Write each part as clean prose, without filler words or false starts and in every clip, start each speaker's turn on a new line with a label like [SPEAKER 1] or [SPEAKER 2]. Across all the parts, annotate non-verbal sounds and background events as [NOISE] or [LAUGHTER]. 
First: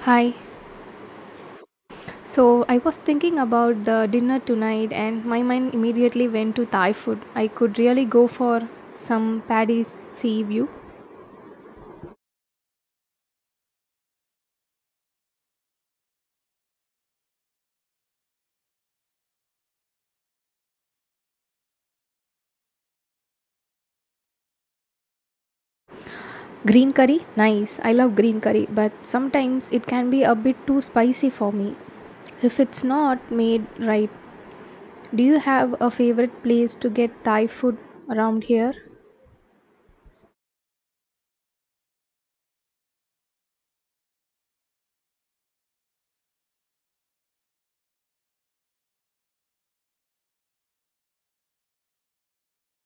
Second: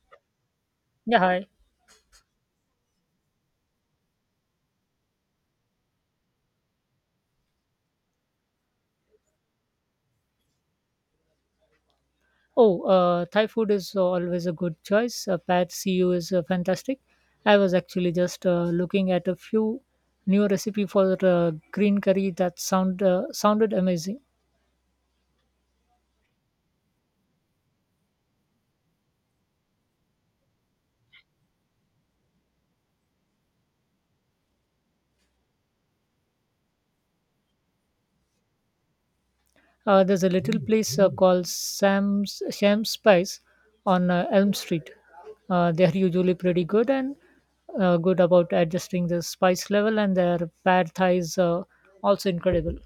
[SPEAKER 1] Hi.
[SPEAKER 2] Yeah, hi.
[SPEAKER 1] So I was thinking about the dinner tonight and my mind immediately went to Thai food. I could really go for some Paddy's sea view.
[SPEAKER 2] Oh, Thai food is always a good choice. Pad see ew is fantastic. I was actually just looking at a few new recipe for green curry that sounded amazing.
[SPEAKER 1] Green curry? Nice. I love green curry, but sometimes it can be a bit too spicy for me if it's not made right. Do you have a favorite place to get Thai food around here?
[SPEAKER 2] There's a little place called Sam's Sham Spice on Elm Street. They're usually pretty good and good about adjusting the spice level, and their pad Thai is also incredible.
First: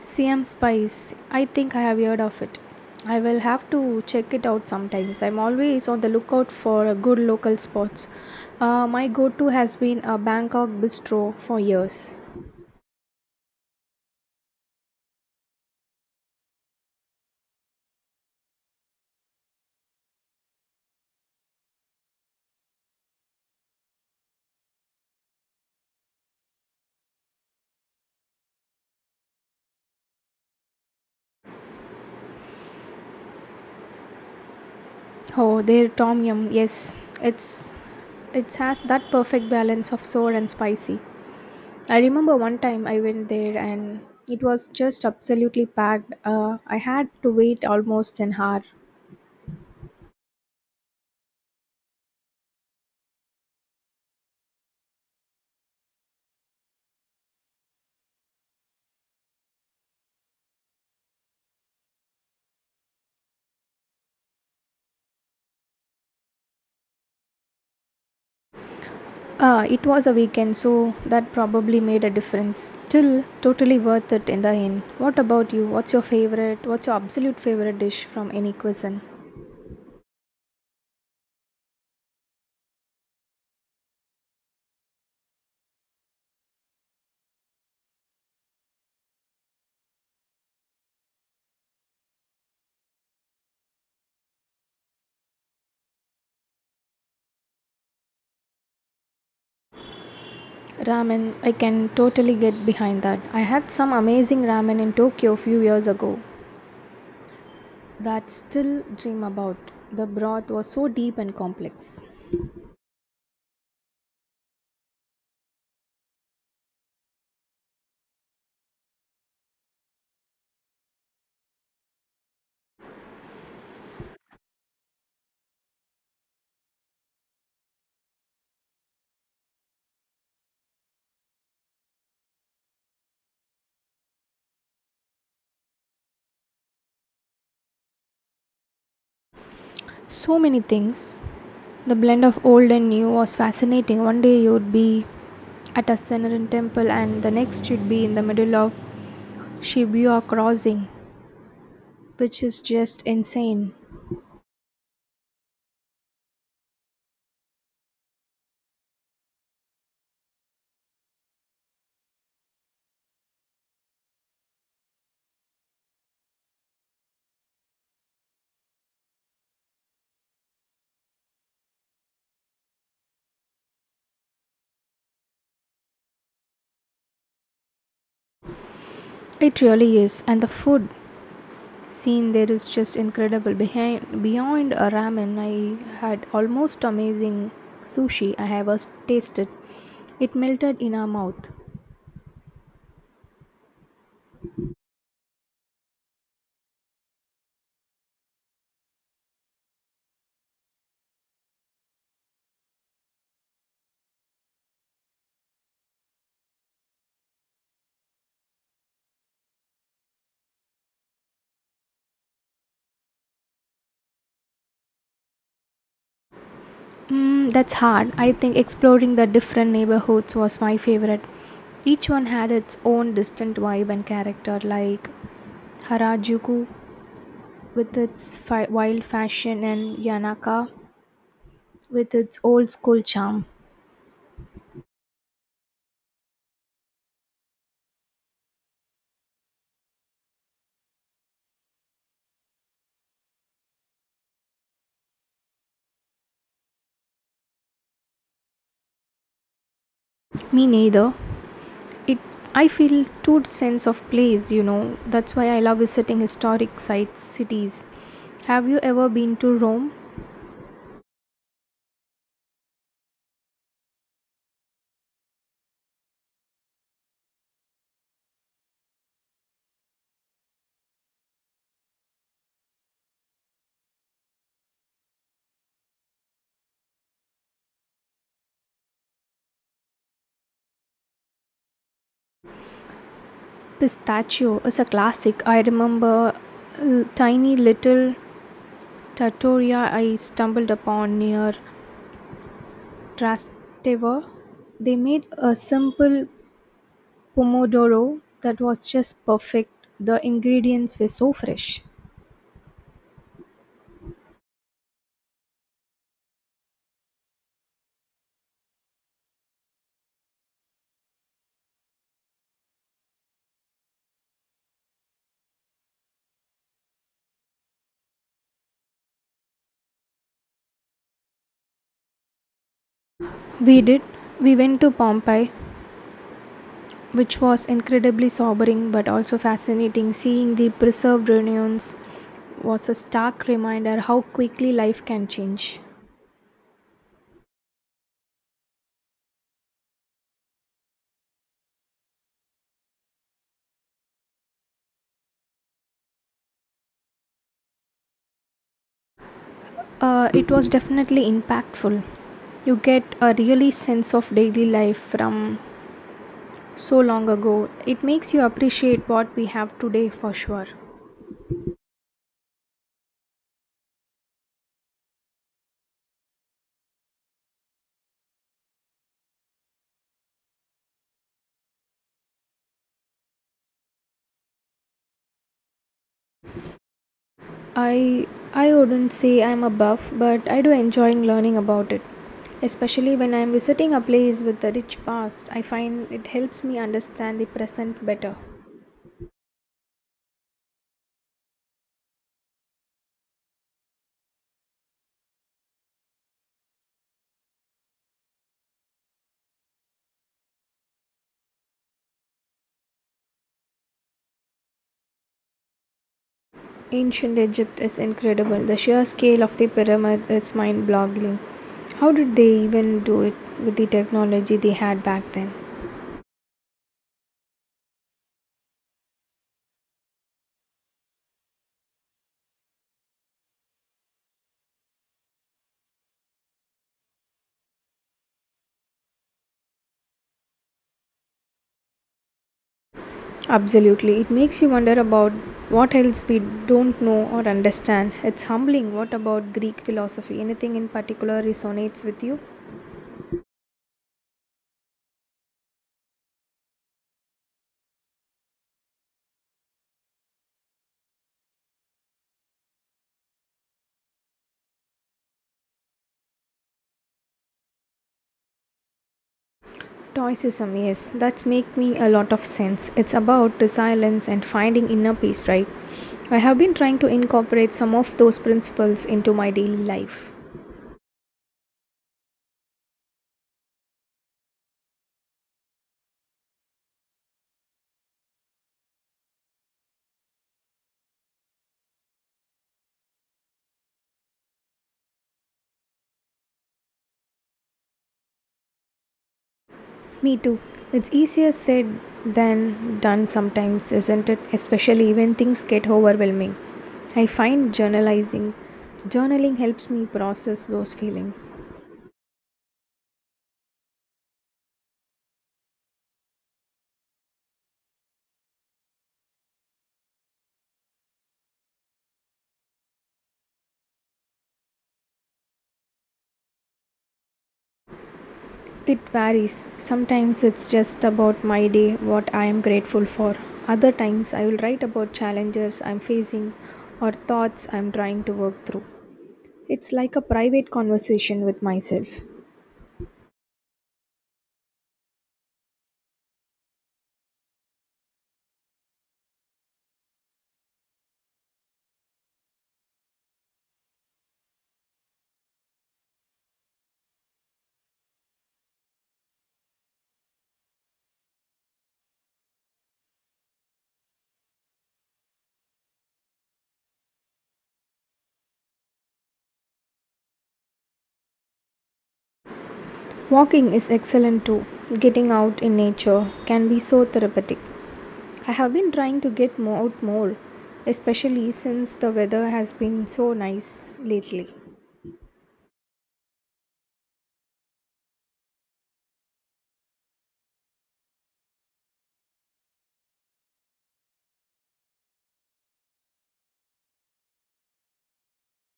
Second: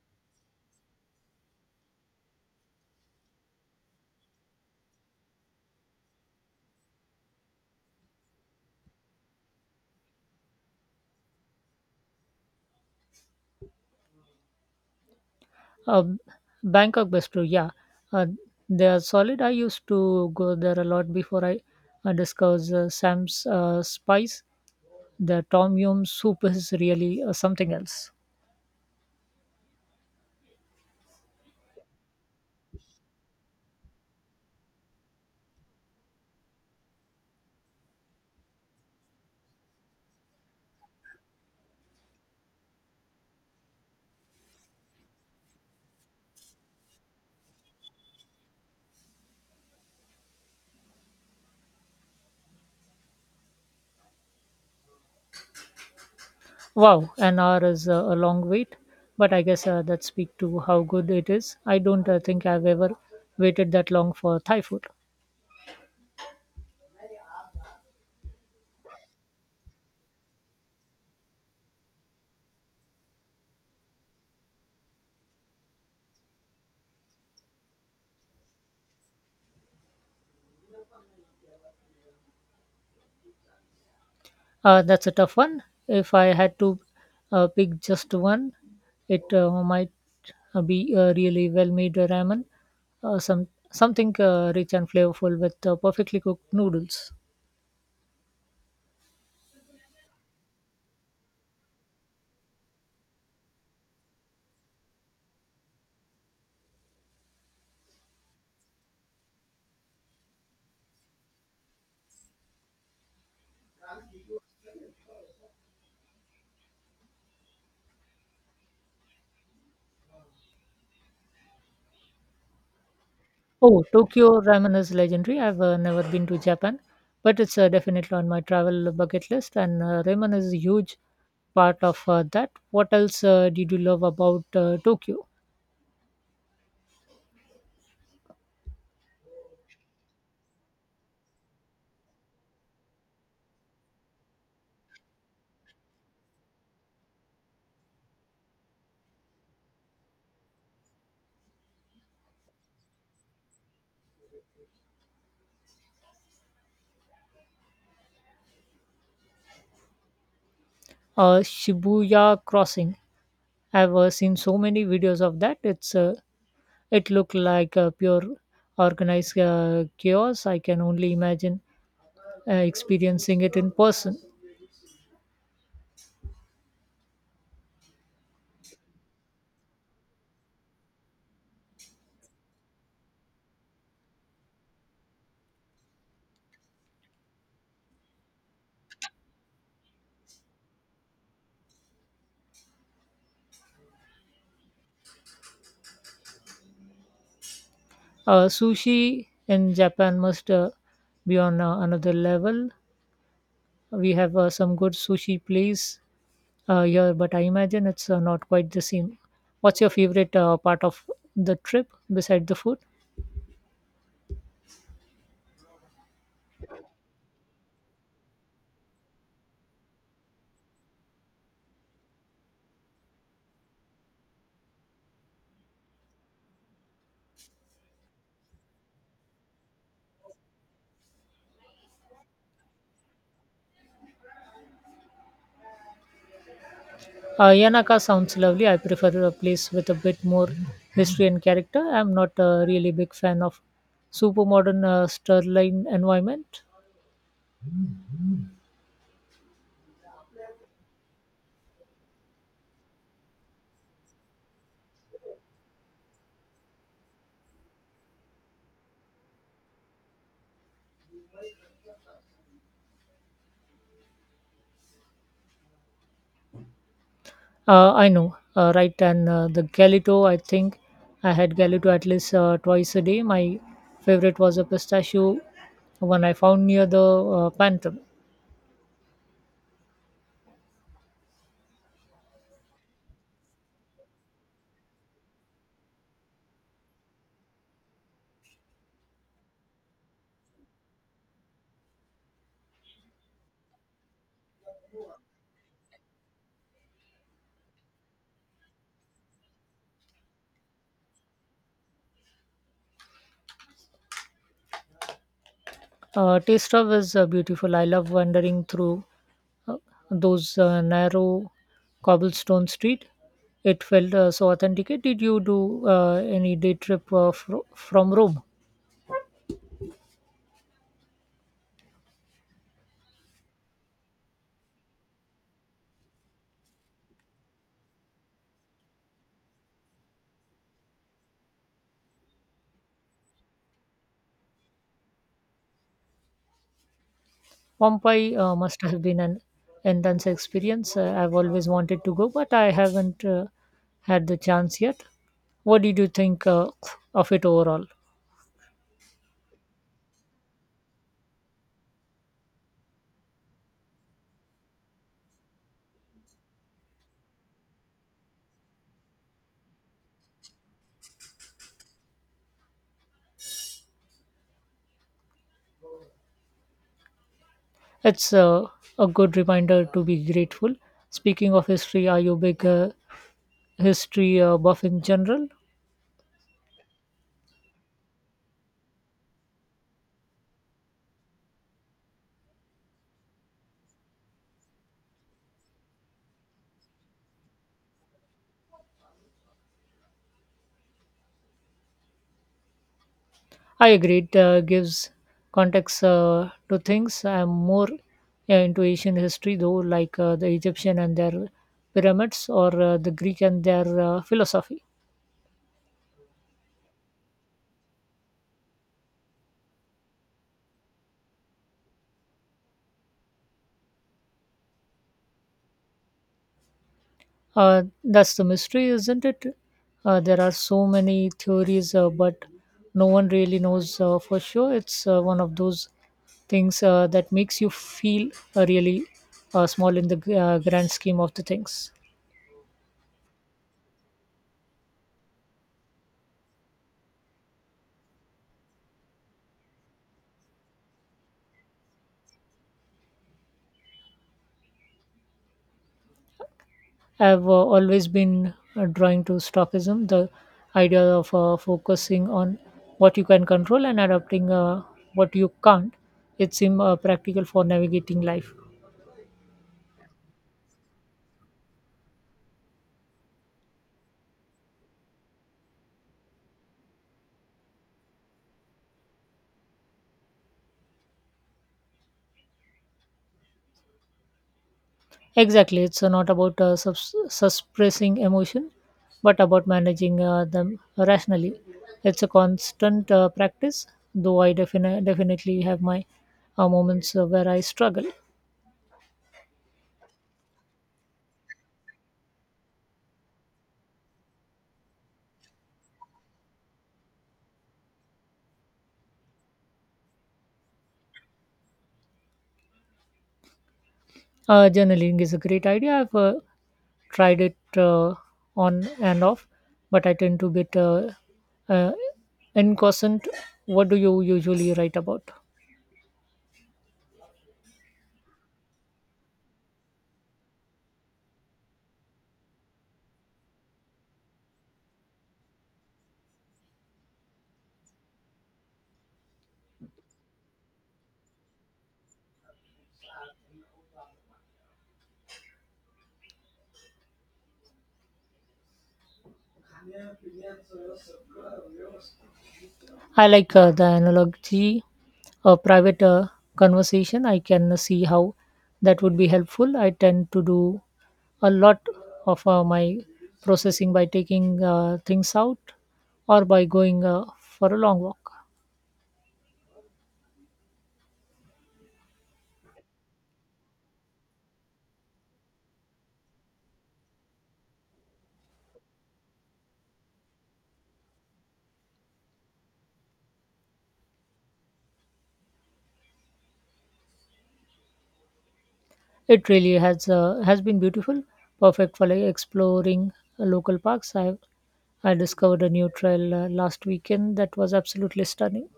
[SPEAKER 1] CM Spice, I think I have heard of it. I will have to check it out sometimes. I'm always on the lookout for a good local spots. My go-to has been a Bangkok bistro for years.
[SPEAKER 2] Uh, Bangkok Best Brew, yeah, uh, they are solid. I used to go there a lot before I discovered Sam's Spice. The Tom Yum soup is really something else.
[SPEAKER 1] Oh, their tom yum, yes, it's it has that perfect balance of sour and spicy. I remember one time I went there and it was just absolutely packed. I had to wait almost an hour.
[SPEAKER 2] Wow, an hour is a long wait, but I guess that speaks to how good it is. I don't think I've ever waited that long for Thai food.
[SPEAKER 1] It was a weekend, so that probably made a difference. Still, totally worth it in the end. What about you? What's your favorite? What's your absolute favorite dish from any cuisine?
[SPEAKER 2] That's a tough one. If I had to pick just one, it might be a really well-made ramen, some something rich and flavorful with perfectly cooked noodles.
[SPEAKER 1] Ramen, I can totally get behind that. I had some amazing ramen in Tokyo a few years ago that still dream about. The broth was so deep and complex.
[SPEAKER 2] Oh, Tokyo ramen is legendary. I've never been to Japan, but it's definitely on my travel bucket list, and ramen is a huge part of that. What else did you love about Tokyo?
[SPEAKER 1] So many things. The blend of old and new was fascinating. One day you would be at a Senarin temple and the next you'd be in the middle of Shibuya Crossing, which is just insane.
[SPEAKER 2] Shibuya Crossing. I've seen so many videos of that. It looked like a pure organized chaos. I can only imagine experiencing it in person.
[SPEAKER 1] It really is, and the food scene there is just incredible. Behind beyond a ramen, I had almost amazing sushi I have tasted. It melted in our mouth.
[SPEAKER 2] Sushi in Japan must be on another level. We have some good sushi place here, but I imagine it's not quite the same. What's your favorite part of the trip beside the food?
[SPEAKER 1] Mm, that's hard. I think exploring the different neighborhoods was my favorite. Each one had its own distinct vibe and character, like Harajuku with its wild fashion and Yanaka with its old school charm.
[SPEAKER 2] Yanaka sounds lovely. I prefer a place with a bit more history and character. I'm not a really big fan of super modern Sterling environment.
[SPEAKER 1] Me neither. It I feel two sense of place, you know. That's why I love visiting historic sites, cities. Have you ever been to Rome?
[SPEAKER 2] I know, right? And the Galito, I think I had Galito at least twice a day. My favorite was a pistachio one I found near the Panther.
[SPEAKER 1] Pistachio is a classic. I remember a tiny little trattoria I stumbled upon near Trastevere. They made a simple pomodoro that was just perfect. The ingredients were so fresh.
[SPEAKER 2] Taste of is beautiful. I love wandering through uh, those narrow cobblestone street. It felt so authentic. Did you do any day trip from Rome?
[SPEAKER 1] We did. We went to Pompeii, which was incredibly sobering but also fascinating. Seeing the preserved reunions was a stark reminder how quickly life can change.
[SPEAKER 2] Pompeii must have been an intense experience. I've always wanted to go, but I haven't had the chance yet. What did you think of it overall?
[SPEAKER 1] It was definitely impactful. You get a really sense of daily life from so long ago. It makes you appreciate what we have today for sure.
[SPEAKER 2] It's a good reminder to be grateful. Speaking of history, are you big history buff in general.
[SPEAKER 1] I I wouldn't say I'm a buff, but I do enjoying learning about it. Especially when I'm visiting a place with a rich past, I find it helps me understand the present better.
[SPEAKER 2] I agree, it gives context to things. I'm more into Asian history though, like the Egyptian and their pyramids, or the Greek and their philosophy.
[SPEAKER 1] Ancient Egypt is incredible. The sheer scale of the pyramid is mind-boggling. How did they even do it with the technology they had back then?
[SPEAKER 2] That's the mystery, isn't it? There are so many theories, but no one really knows for sure. It's one of those things that makes you feel really small in the grand scheme of the things.
[SPEAKER 1] Absolutely. It makes you wonder about what else we don't know or understand. It's humbling. What about Greek philosophy? Anything in particular resonates with you?
[SPEAKER 2] I've always been drawn to stockism, the idea of focusing on what you can control and adapting what you can't. It seems practical for navigating life.
[SPEAKER 1] Stoicism, yes, that's make me a lot of sense. It's about resilience and finding inner peace, right? I have been trying to incorporate some of those principles into my daily life.
[SPEAKER 2] Exactly, it's not about suppressing emotion, but about managing them rationally. It's a constant practice, though I definitely have my moments where I struggle.
[SPEAKER 1] Me too. It's easier said than done sometimes, isn't it? Especially when things get overwhelming. I find journalizing journaling helps me process those feelings.
[SPEAKER 2] Journaling is a great idea. I've tried it on and off, but I tend to get uh, inconstant. What do you usually write about?
[SPEAKER 1] It varies. Sometimes it's just about my day, what I am grateful for. Other times I will write about challenges I'm facing or thoughts I'm trying to work through. It's like a private conversation with myself.
[SPEAKER 2] I like the analogy, a private conversation. I can see how that would be helpful. I tend to do a lot of my processing by taking things out or by going for a long walk.
[SPEAKER 1] Walking is excellent too. Getting out in nature can be so therapeutic. I have been trying to get out more, especially since the weather has been so nice lately.
[SPEAKER 2] It really has been beautiful, perfect for like exploring local parks. I discovered a new trail last weekend that was absolutely stunning.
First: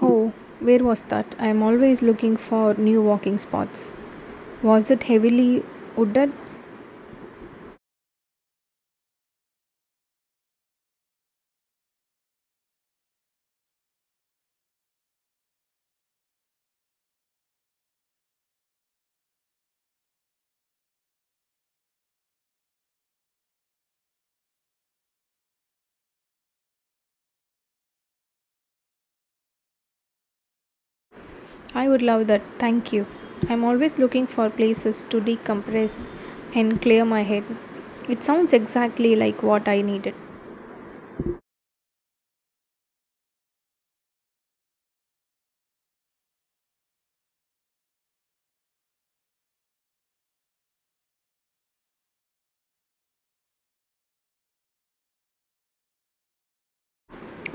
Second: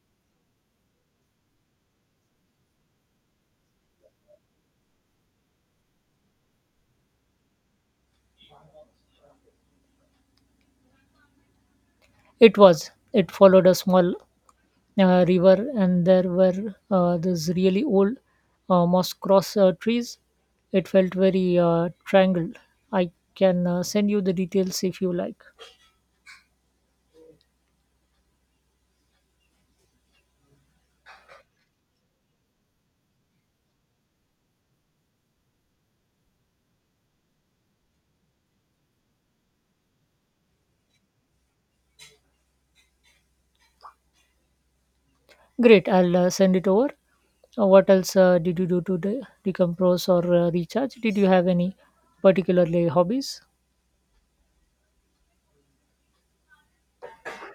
[SPEAKER 1] Oh, where was that? I am always looking for new walking spots. Was it heavily wooded?
[SPEAKER 2] It was. It followed a small river, and there were these really old moss cross trees. It felt very triangled. I can send you the details if you like.
[SPEAKER 1] I would love that, thank you. I'm always looking for places to decompress and clear my head. It sounds exactly like what I needed.
[SPEAKER 2] Great, I'll send it over. What else did you do to decompress or recharge? Did you have any particularly hobbies?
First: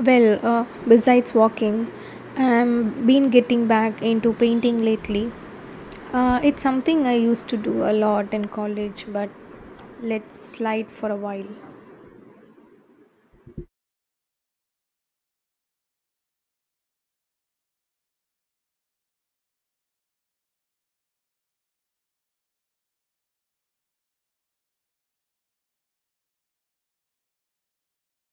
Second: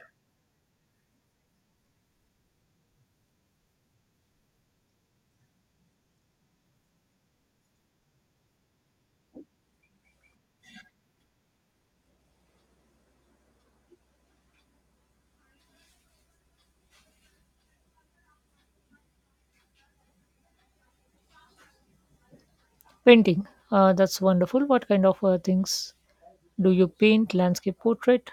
[SPEAKER 1] Well, besides walking, I've been getting back into painting lately. It's something I used to do a lot in college, but let's slide for a while.
[SPEAKER 2] Painting. That's wonderful. What kind of things do you paint? Landscape portrait.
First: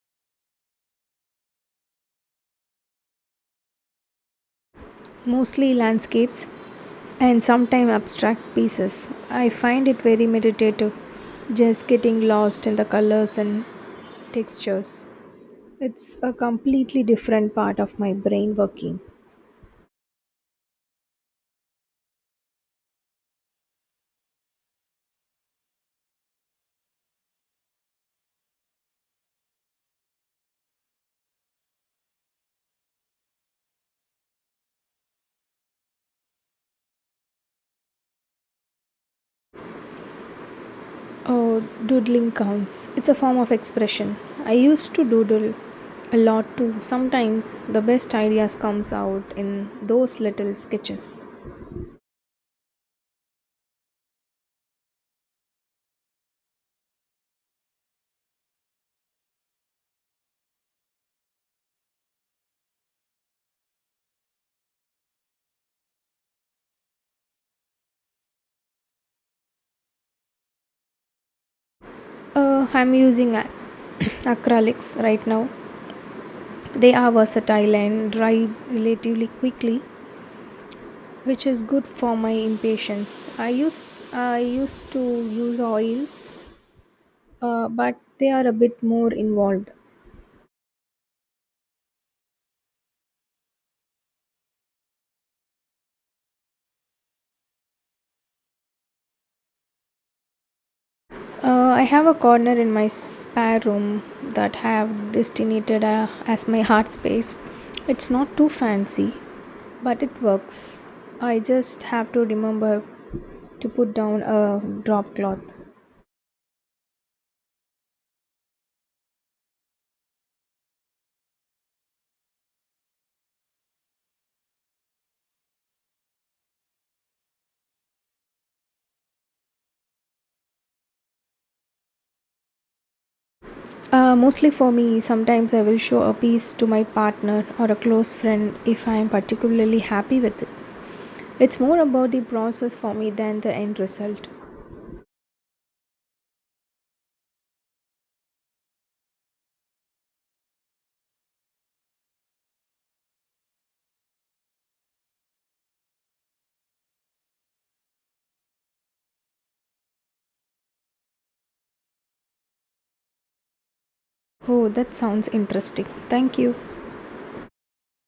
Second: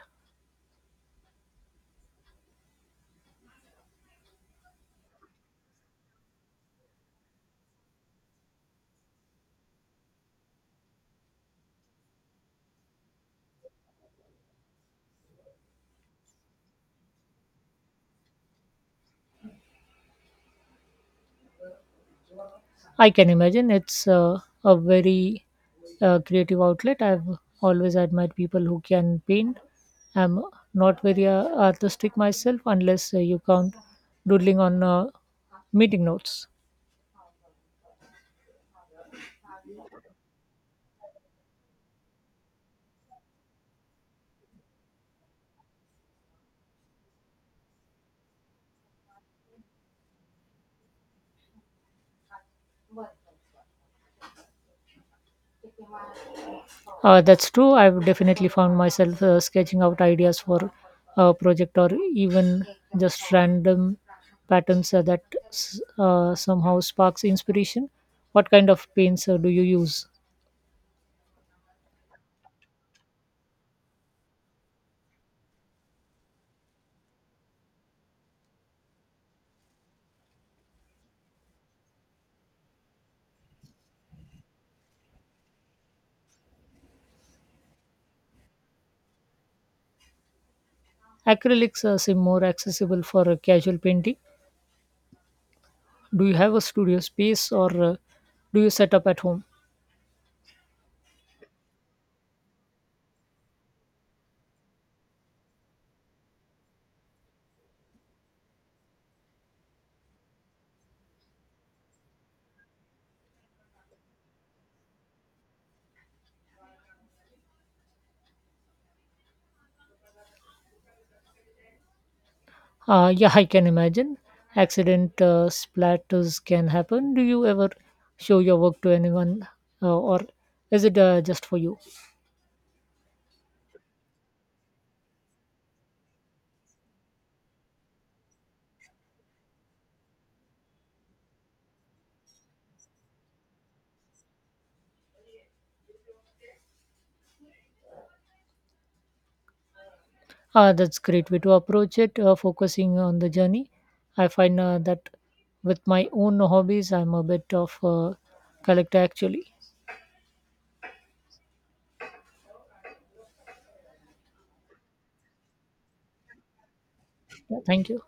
[SPEAKER 1] Mostly landscapes, and sometimes abstract pieces. I find it very meditative, just getting lost in the colors and textures. It's a completely different part of my brain working.
[SPEAKER 2] I can imagine it's a very creative outlet. I've always admired people who can paint. I'm not very artistic myself, unless you count doodling on meeting notes.
[SPEAKER 1] Oh, doodling counts. It's a form of expression. I used to doodle a lot too. Sometimes the best ideas comes out in those little sketches.
[SPEAKER 2] That's true. I've definitely found myself sketching out ideas for a project or even just random patterns that somehow sparks inspiration. What kind of paints do you use?
[SPEAKER 1] I'm using [COUGHS] acrylics right now. They are versatile and dry relatively quickly which is good for my impatience. I used to use oils, but they are a bit more involved.
[SPEAKER 2] Acrylics seem more accessible for casual painting. Do you have a studio space or do you set up at home?
[SPEAKER 1] I have a corner in my spare room that I have designated as my heart space. It's not too fancy, but it works. I just have to remember to put down a drop cloth.
[SPEAKER 2] Yeah, I can imagine. Accident splatters can happen. Do you ever show your work to anyone or is it just for you?
[SPEAKER 1] Mostly for me, sometimes I will show a piece to my partner or a close friend if I am particularly happy with it. It's more about the process for me than the end result.
[SPEAKER 2] Ah, that's great way to approach it, focusing on the journey. I find that with my own hobbies, I'm a bit of a collector actually.
[SPEAKER 1] Oh, that sounds interesting. Thank you.
[SPEAKER 2] Yeah, thank you.